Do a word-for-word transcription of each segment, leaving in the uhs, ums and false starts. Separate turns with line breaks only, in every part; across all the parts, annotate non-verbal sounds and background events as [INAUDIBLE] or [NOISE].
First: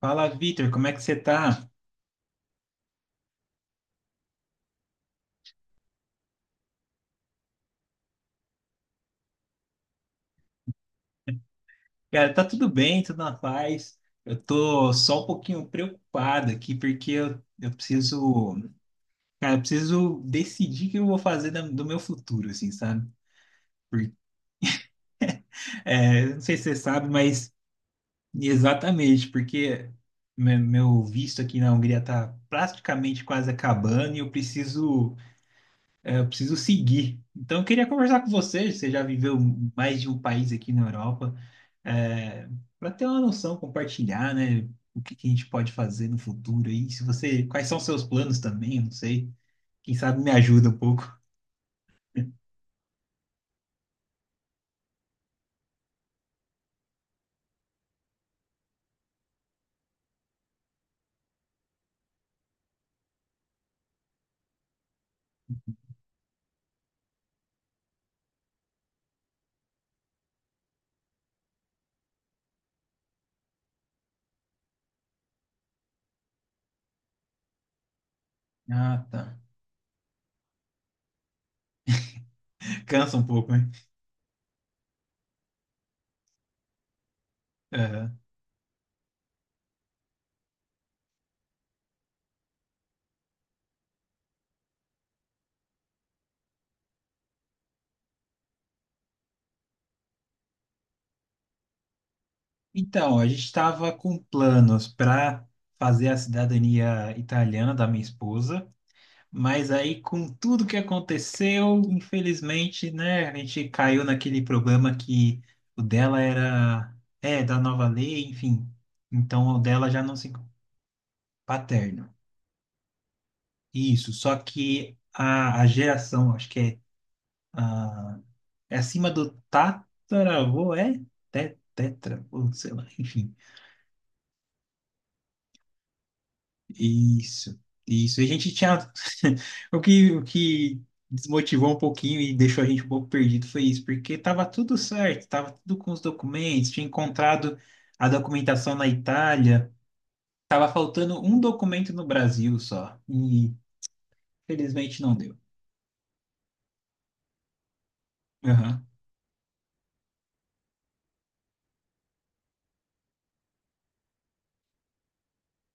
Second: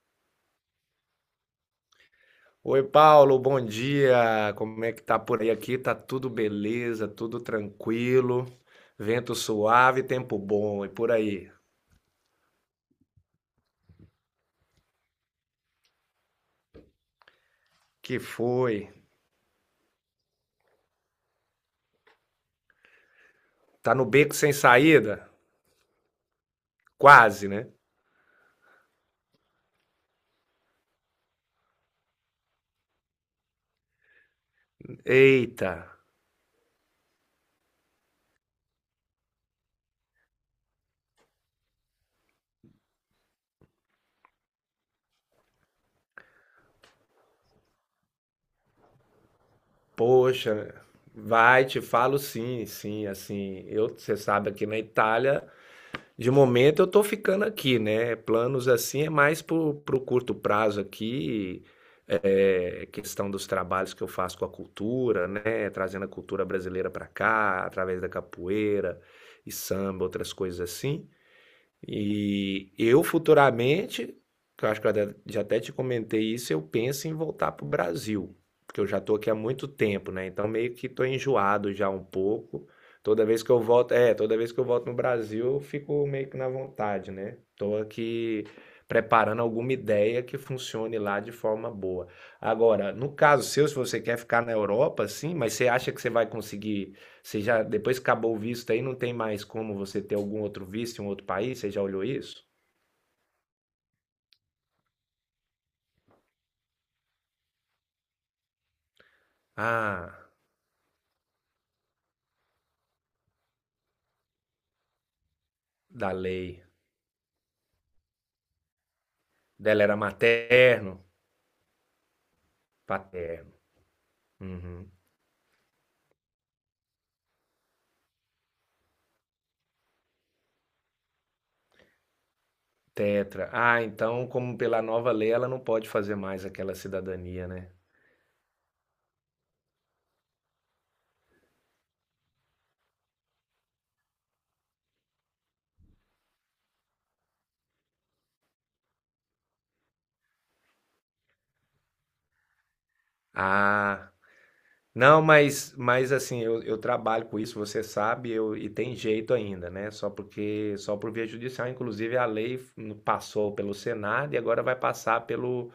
Fala, Vitor, como é que você tá?
Oi, Paulo, bom dia. Como é que tá por aí? Aqui tá tudo beleza, tudo tranquilo, vento suave, tempo bom. E por aí?
Cara, tá tudo bem, tudo na paz. Eu tô só um pouquinho preocupado aqui, porque eu, eu
Que
preciso,
foi?
cara, eu preciso decidir o que eu vou fazer da- do meu futuro, assim, sabe?
Tá no
Por-
beco sem saída?
É, eu não sei se você sabe,
Quase,
mas
né?
exatamente, porque me- meu visto aqui na Hungria tá praticamente quase acabando e eu preciso.
Eita,
É, eu preciso seguir. Então, eu queria conversar com você. Você já viveu mais de um país aqui na Europa, é, para ter uma noção, compartilhar, né? O que que a gente pode fazer no futuro aí? Se você, quais são os seus planos também? Eu não sei. Quem sabe me ajuda
poxa,
um pouco.
vai, te falo sim, sim, assim. Eu, você sabe, aqui na Itália. De momento eu tô ficando aqui, né? Planos assim é mais pro, pro curto prazo aqui, é, questão dos trabalhos que eu faço com a cultura, né? Trazendo a cultura brasileira para cá, através da capoeira e samba, outras coisas assim. E eu futuramente, que eu acho que eu até- já até te comentei isso, eu penso em voltar para o Brasil, porque eu já
Ah,
estou aqui há
tá.
muito tempo, né? Então meio que estou enjoado já um pouco.
Cansa
Toda
um
vez que
pouco,
eu
né?
volto, é, toda vez que eu volto no Brasil, eu fico meio que na vontade, né? Estou
É.
aqui preparando alguma ideia que funcione lá de forma boa. Agora, no caso seu, se você quer ficar na Europa, sim, mas você acha que você vai conseguir, você já, depois que acabou o visto aí, não tem mais como você ter algum outro visto em um outro país? Você já olhou isso?
Então, a gente estava com planos para fazer a cidadania italiana da minha esposa. Mas aí, com
Ah,
tudo que aconteceu, infelizmente, né, a gente caiu naquele problema que o
da
dela
lei.
era, é, da nova lei, enfim. Então, o
Dela
dela
era
já não se.
materno,
Paterno.
paterno.
Isso, só
Uhum.
que a, a geração, acho que é, a, é acima do tataravô, é? Te- tetra, ou sei lá, enfim.
Tetra. Ah, então, como pela nova lei, ela não pode fazer mais aquela cidadania,
Isso,
né?
isso. E a gente tinha. [LAUGHS] O que, o que desmotivou um pouquinho e deixou a gente um pouco perdido foi isso, porque estava tudo certo, estava tudo com os documentos, tinha encontrado a documentação na Itália, estava faltando um documento no Brasil só, e
Ah,
felizmente não
não,
deu.
mas, mas assim, eu, eu trabalho com isso, você sabe, eu, e
Aham.
tem jeito ainda, né? Só porque, só por via judicial, inclusive a lei passou pelo Senado e agora vai passar pelo,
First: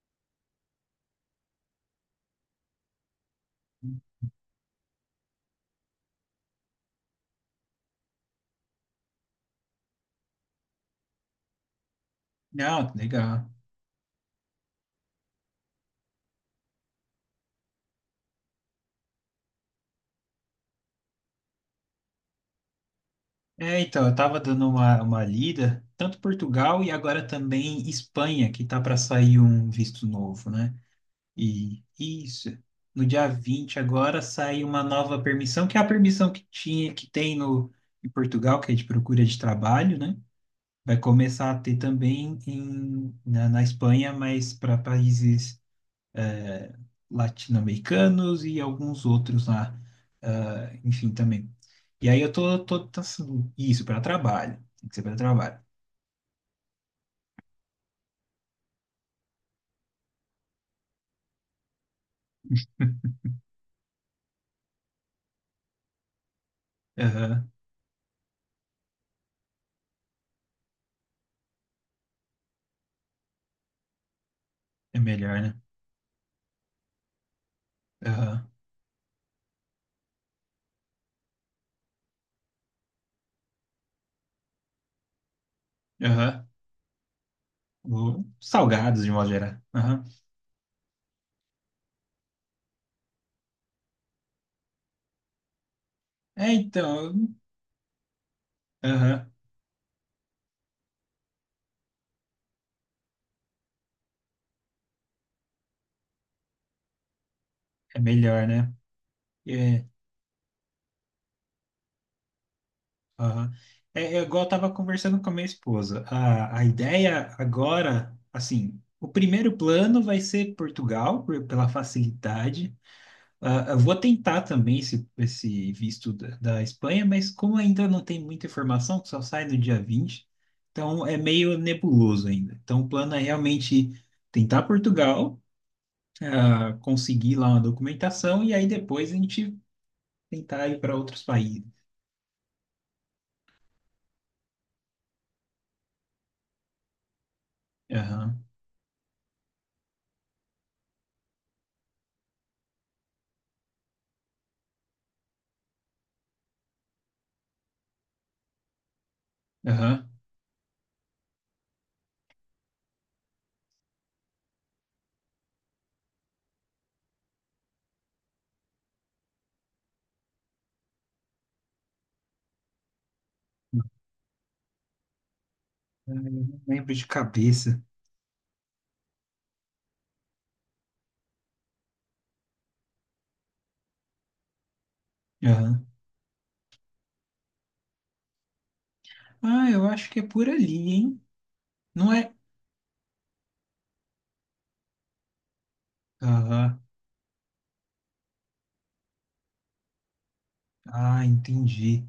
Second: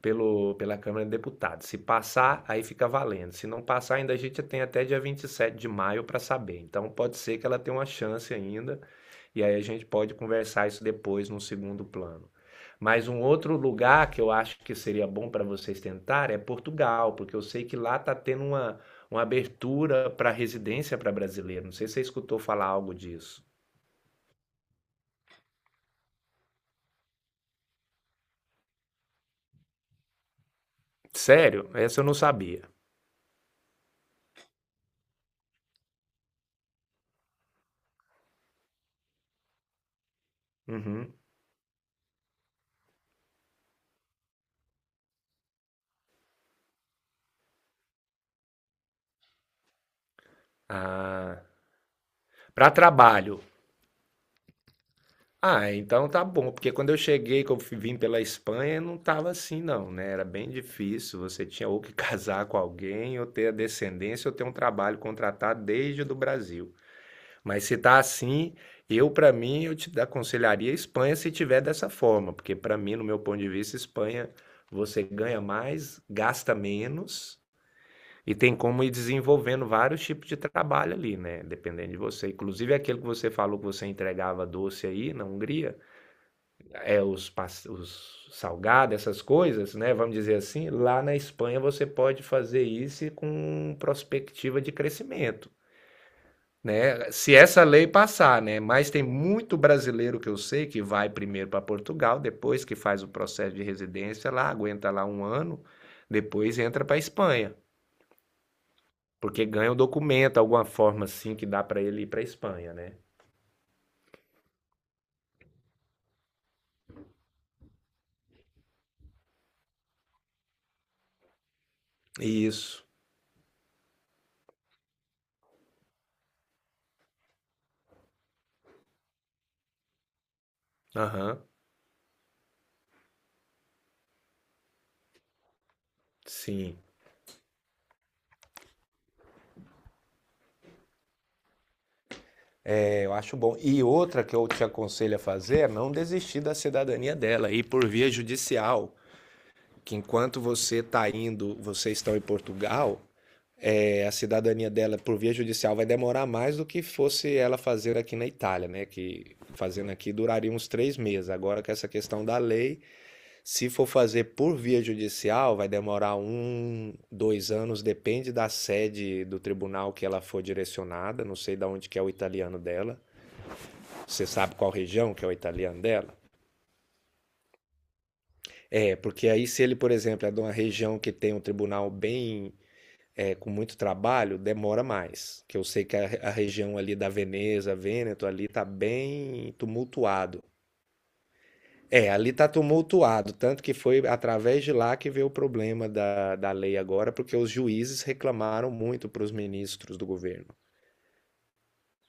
pelo pela Câmara de Deputados. Se passar, aí fica valendo. Se não passar, ainda a gente tem até dia vinte e sete de maio para saber. Então pode ser que ela tenha uma chance ainda, e aí a gente pode conversar isso depois no segundo plano.
Não,
Mas um
legal.
outro lugar que eu acho que seria bom para vocês tentar é Portugal, porque eu sei que lá está tendo uma, uma abertura para residência para brasileiro. Não sei se você escutou falar algo disso.
É, então, eu estava dando uma, uma lida, tanto Portugal e agora também Espanha, que tá para sair um visto novo, né?
Sério?
E
Essa eu não
isso.
sabia.
No dia vinte agora sai uma nova permissão, que é a permissão que tinha, que tem no, em Portugal, que é de procura de trabalho, né? Vai
Uhum.
começar a ter também em, na, na Espanha, mas para países latino-americanos e alguns outros lá, ah, enfim,
Ah,
também. E aí eu tô,
para
tô, tá,
trabalho.
assim, isso, para trabalho. Tem que ser para trabalho.
Ah, então tá bom, porque quando eu cheguei, que eu fi- vim pela Espanha, não tava assim não, né? Era bem difícil, você tinha ou que [LAUGHS] casar com alguém, ou ter a descendência, ou ter um trabalho contratado desde o do Brasil.
Aham,
Mas se tá assim, eu para mim, eu te aconselharia a Espanha se tiver dessa forma, porque para mim, no meu ponto de vista, Espanha
é
você
melhor,
ganha
né?
mais, gasta menos e
Aham,
tem como ir desenvolvendo vários tipos de trabalho ali, né? Dependendo de você. Inclusive aquele que você falou que você entregava doce aí na Hungria,
aham.
é, os,
Vou-
os salgados,
Salgados, de
essas
modo geral.
coisas, né?
Aham.
Vamos dizer assim, lá na Espanha você pode fazer isso com perspectiva de crescimento,
É,
né?
então,
Se essa lei passar, né?
eu-
Mas tem
Aham.
muito brasileiro que eu sei que vai primeiro para Portugal, depois que faz o processo de residência lá, aguenta lá um ano, depois entra para a Espanha,
É melhor, né?
porque ganha um
É,
documento, alguma forma assim que dá para ele ir para a Espanha, né?
aham. É. É igual eu estava conversando com a minha esposa. A, a ideia agora, assim, o primeiro plano vai ser Portugal, por- pela facilidade.
Isso.
Ah, eu vou tentar também esse, esse visto da, da Espanha, mas como ainda não tem muita informação, que só sai no dia vinte, então é
Aham.
meio nebuloso ainda. Então o plano é realmente tentar Portugal, ah,
Sim.
conseguir lá uma documentação e aí depois a gente tentar ir para outros países.
Eu acho bom. E outra que eu te aconselho a fazer é não desistir da cidadania dela, ir por via
Aham.
judicial. Que enquanto você está indo, vocês estão em Portugal, é, a cidadania dela por via judicial vai demorar mais do que fosse ela fazer aqui na Itália, né? Que fazendo
Aham.
aqui duraria uns três meses. Agora com essa questão da lei, se for fazer por via judicial, vai demorar um, dois anos, depende da sede do tribunal que ela for direcionada. Não sei de onde que é o italiano dela, você sabe qual região que é o italiano
Eu
dela?
não lembro de cabeça.
É, porque aí se ele, por exemplo, é de uma região que tem um tribunal bem, é, com muito trabalho, demora mais. Que eu sei
Aham.
que a, a região ali da Veneza, Vêneto, ali tá bem
Ah, eu acho que é
tumultuado.
por ali, hein?
É,
Não
ali
é?
tá tumultuado, tanto que foi através de lá que veio o problema da, da lei
Aham.
agora, porque os juízes reclamaram muito para os ministros do governo.
Ah, entendi.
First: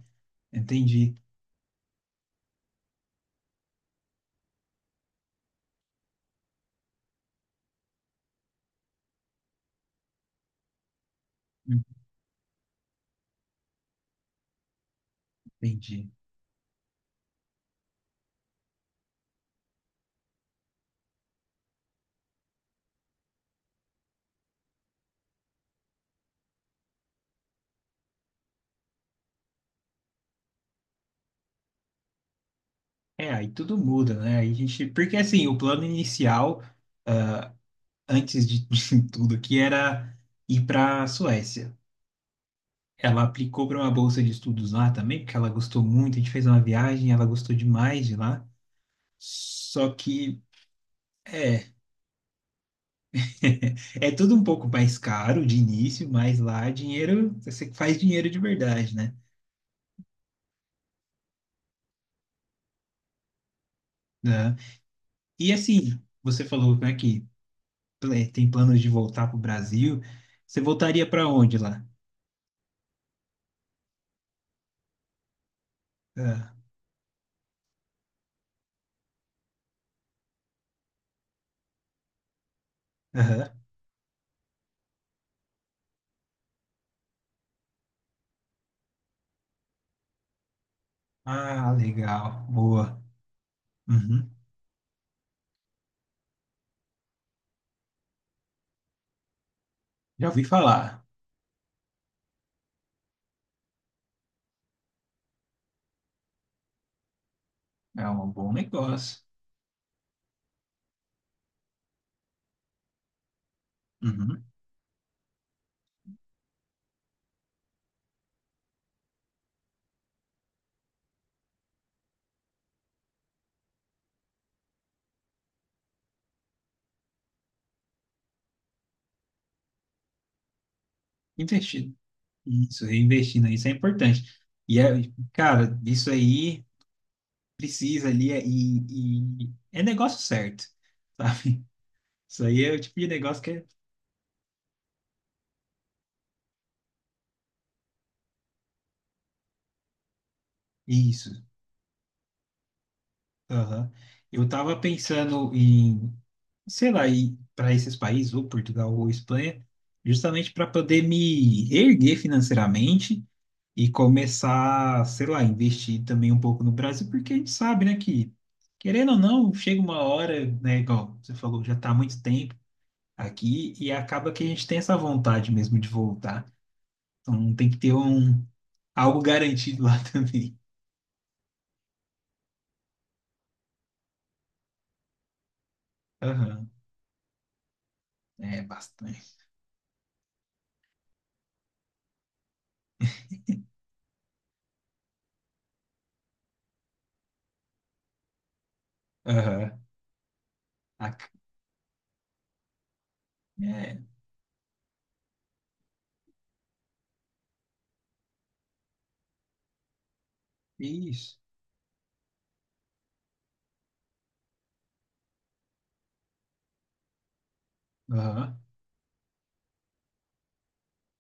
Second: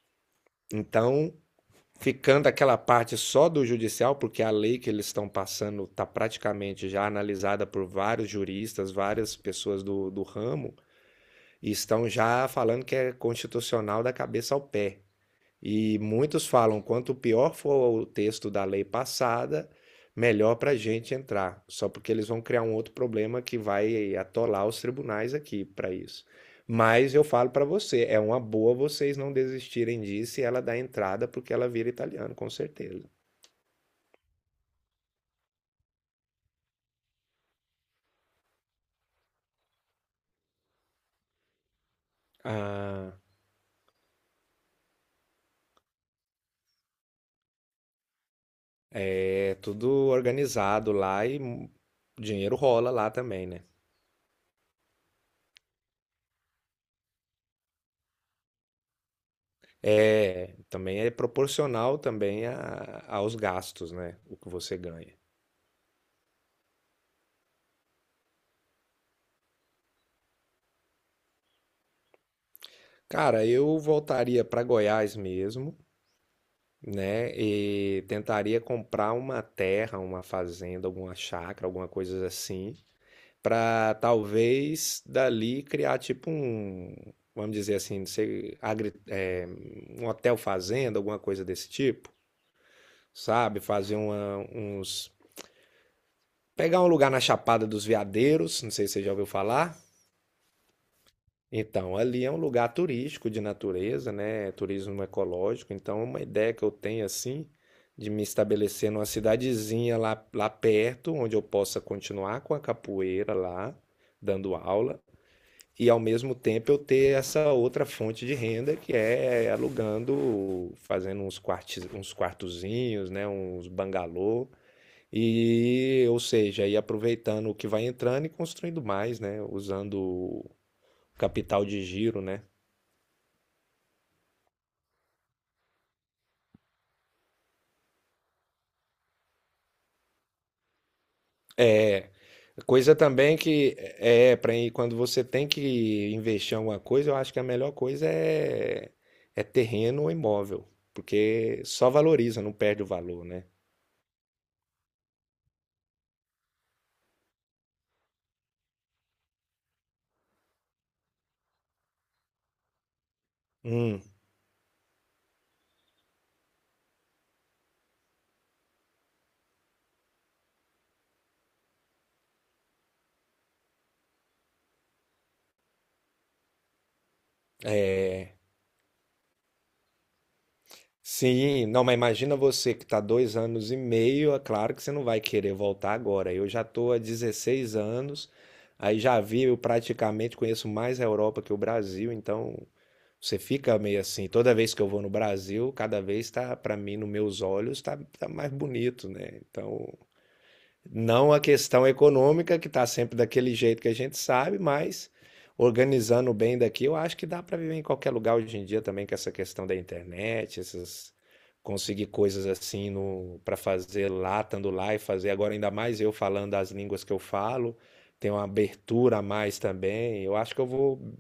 Entendi.
Então, ficando aquela parte só do judicial, porque a lei que eles estão passando está praticamente já analisada por vários juristas, várias pessoas do, do ramo, e estão já falando que é constitucional da cabeça ao pé. E
Entendi.
muitos falam: quanto pior for o texto da lei passada, melhor para a gente entrar. Só porque eles vão criar um outro problema que vai atolar os tribunais aqui para isso. Mas eu falo para você: é uma boa vocês não desistirem disso e ela dá entrada porque ela vira italiano, com certeza.
É, aí tudo muda, né? Aí a gente. Porque assim, o plano inicial, antes de [LAUGHS] tudo aqui, era ir para a Suécia.
Ah,
Ela aplicou para uma bolsa de estudos lá também, porque ela gostou muito. A gente fez uma viagem, ela gostou demais de lá.
é tudo
Só que,
organizado lá e
é,
dinheiro rola lá também, né?
[LAUGHS] É tudo um pouco mais caro de início, mas lá dinheiro, você faz dinheiro de verdade, né?
É, também é proporcional também a- aos gastos, né? O que
Né?
você ganha.
E assim, você falou, né, que pl- é, tem planos de voltar para o Brasil. Você voltaria para onde lá?
Cara, eu voltaria para Goiás mesmo,
Ah,
né? E tentaria comprar uma terra, uma fazenda, alguma chácara, alguma coisa assim,
aham.
para talvez dali criar tipo um, vamos dizer assim, não sei, agri- é, um hotel fazenda, alguma coisa desse
Ah,
tipo,
legal, boa.
sabe? Fazer
Uhum.
uma, uns, pegar um lugar na Chapada dos Veadeiros, não sei se você já ouviu falar.
Já ouvi falar.
Então, ali é um lugar turístico de natureza, né? É turismo ecológico. Então, uma ideia que eu tenho assim
É
de me
um bom
estabelecer numa
negócio.
cidadezinha lá, lá perto, onde eu possa continuar com a capoeira lá,
Uhum.
dando aula, e ao mesmo tempo eu ter essa outra fonte de renda que é alugando, fazendo uns quartos, uns quartozinhos, né? Uns bangalô. E, ou seja, ir aproveitando o que vai entrando e construindo mais, né? Usando o capital de
Investindo.
giro, né?
Isso, reinvestindo, isso é importante. E, é, cara, isso aí precisa ali é- e, e é negócio certo, [LAUGHS] sabe?
É.
Isso aí é o
Coisa
tipo de
também
negócio que é.
que é para quando você tem que investir em alguma coisa, eu acho que a melhor coisa é, é terreno ou imóvel,
Isso.
porque só valoriza, não perde o valor, né?
Aham. Eu tava pensando em, sei lá, ir para esses países, ou Portugal ou Espanha, justamente para poder me erguer financeiramente e
Hum,
começar, sei lá, investir também um pouco no Brasil, porque a gente sabe, né, que querendo ou não, chega uma hora, né, igual você falou, já tá há muito tempo aqui e acaba que a gente tem essa vontade mesmo de voltar. Então tem que ter um algo garantido lá [LAUGHS] também.
sim, não, mas imagina você que está dois anos e meio, é claro que você não vai querer voltar agora. Eu já
Aham.
estou há dezesseis anos,
É
aí já
bastante.
vi, eu praticamente conheço mais a Europa que o Brasil, então você fica meio assim, toda vez que eu vou no Brasil, cada vez tá, para mim, nos meus olhos, tá, tá mais bonito, né?
Aham.
Então,
A-
não a questão econômica, que está sempre daquele jeito que a
É,
gente sabe, mas organizando bem daqui, eu acho que dá para viver em qualquer lugar hoje em dia também com essa questão da internet, essas
isso.
conseguir coisas assim no para fazer lá, estando lá e fazer agora ainda mais eu falando as línguas que eu falo, tem uma
Aham.
abertura a mais também. Eu acho que eu vou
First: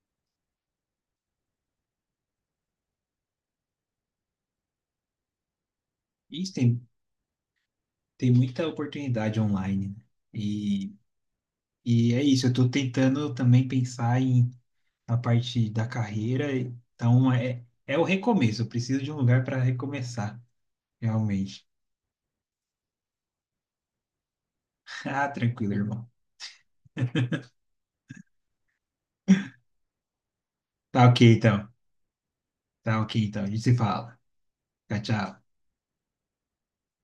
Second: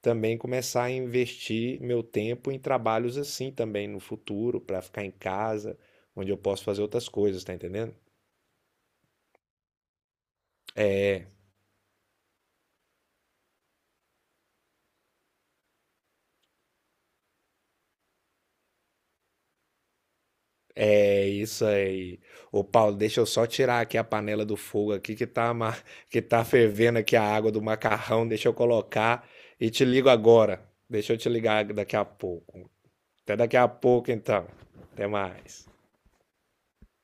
também começar a investir meu tempo em trabalhos assim também no futuro, para ficar em casa, onde eu
Isso,
posso
tem,
fazer outras coisas, tá entendendo?
tem muita oportunidade online, né? E, e é isso, eu estou tentando também pensar em a parte da carreira, então é, é o recomeço, eu preciso de um lugar para recomeçar,
É isso
realmente.
aí. Ô Paulo, deixa eu só tirar aqui a panela do fogo
[LAUGHS]
aqui que
Ah,
tá,
tranquilo,
ma- [LAUGHS]
irmão.
que tá fervendo aqui a água do macarrão. Deixa eu colocar e te ligo agora.
Tá
Deixa eu
ok,
te ligar
então.
daqui a pouco.
Tá ok,
Até
então. A
daqui
gente
a
se
pouco,
fala.
então.
Tchau,
Até
tchau.
mais.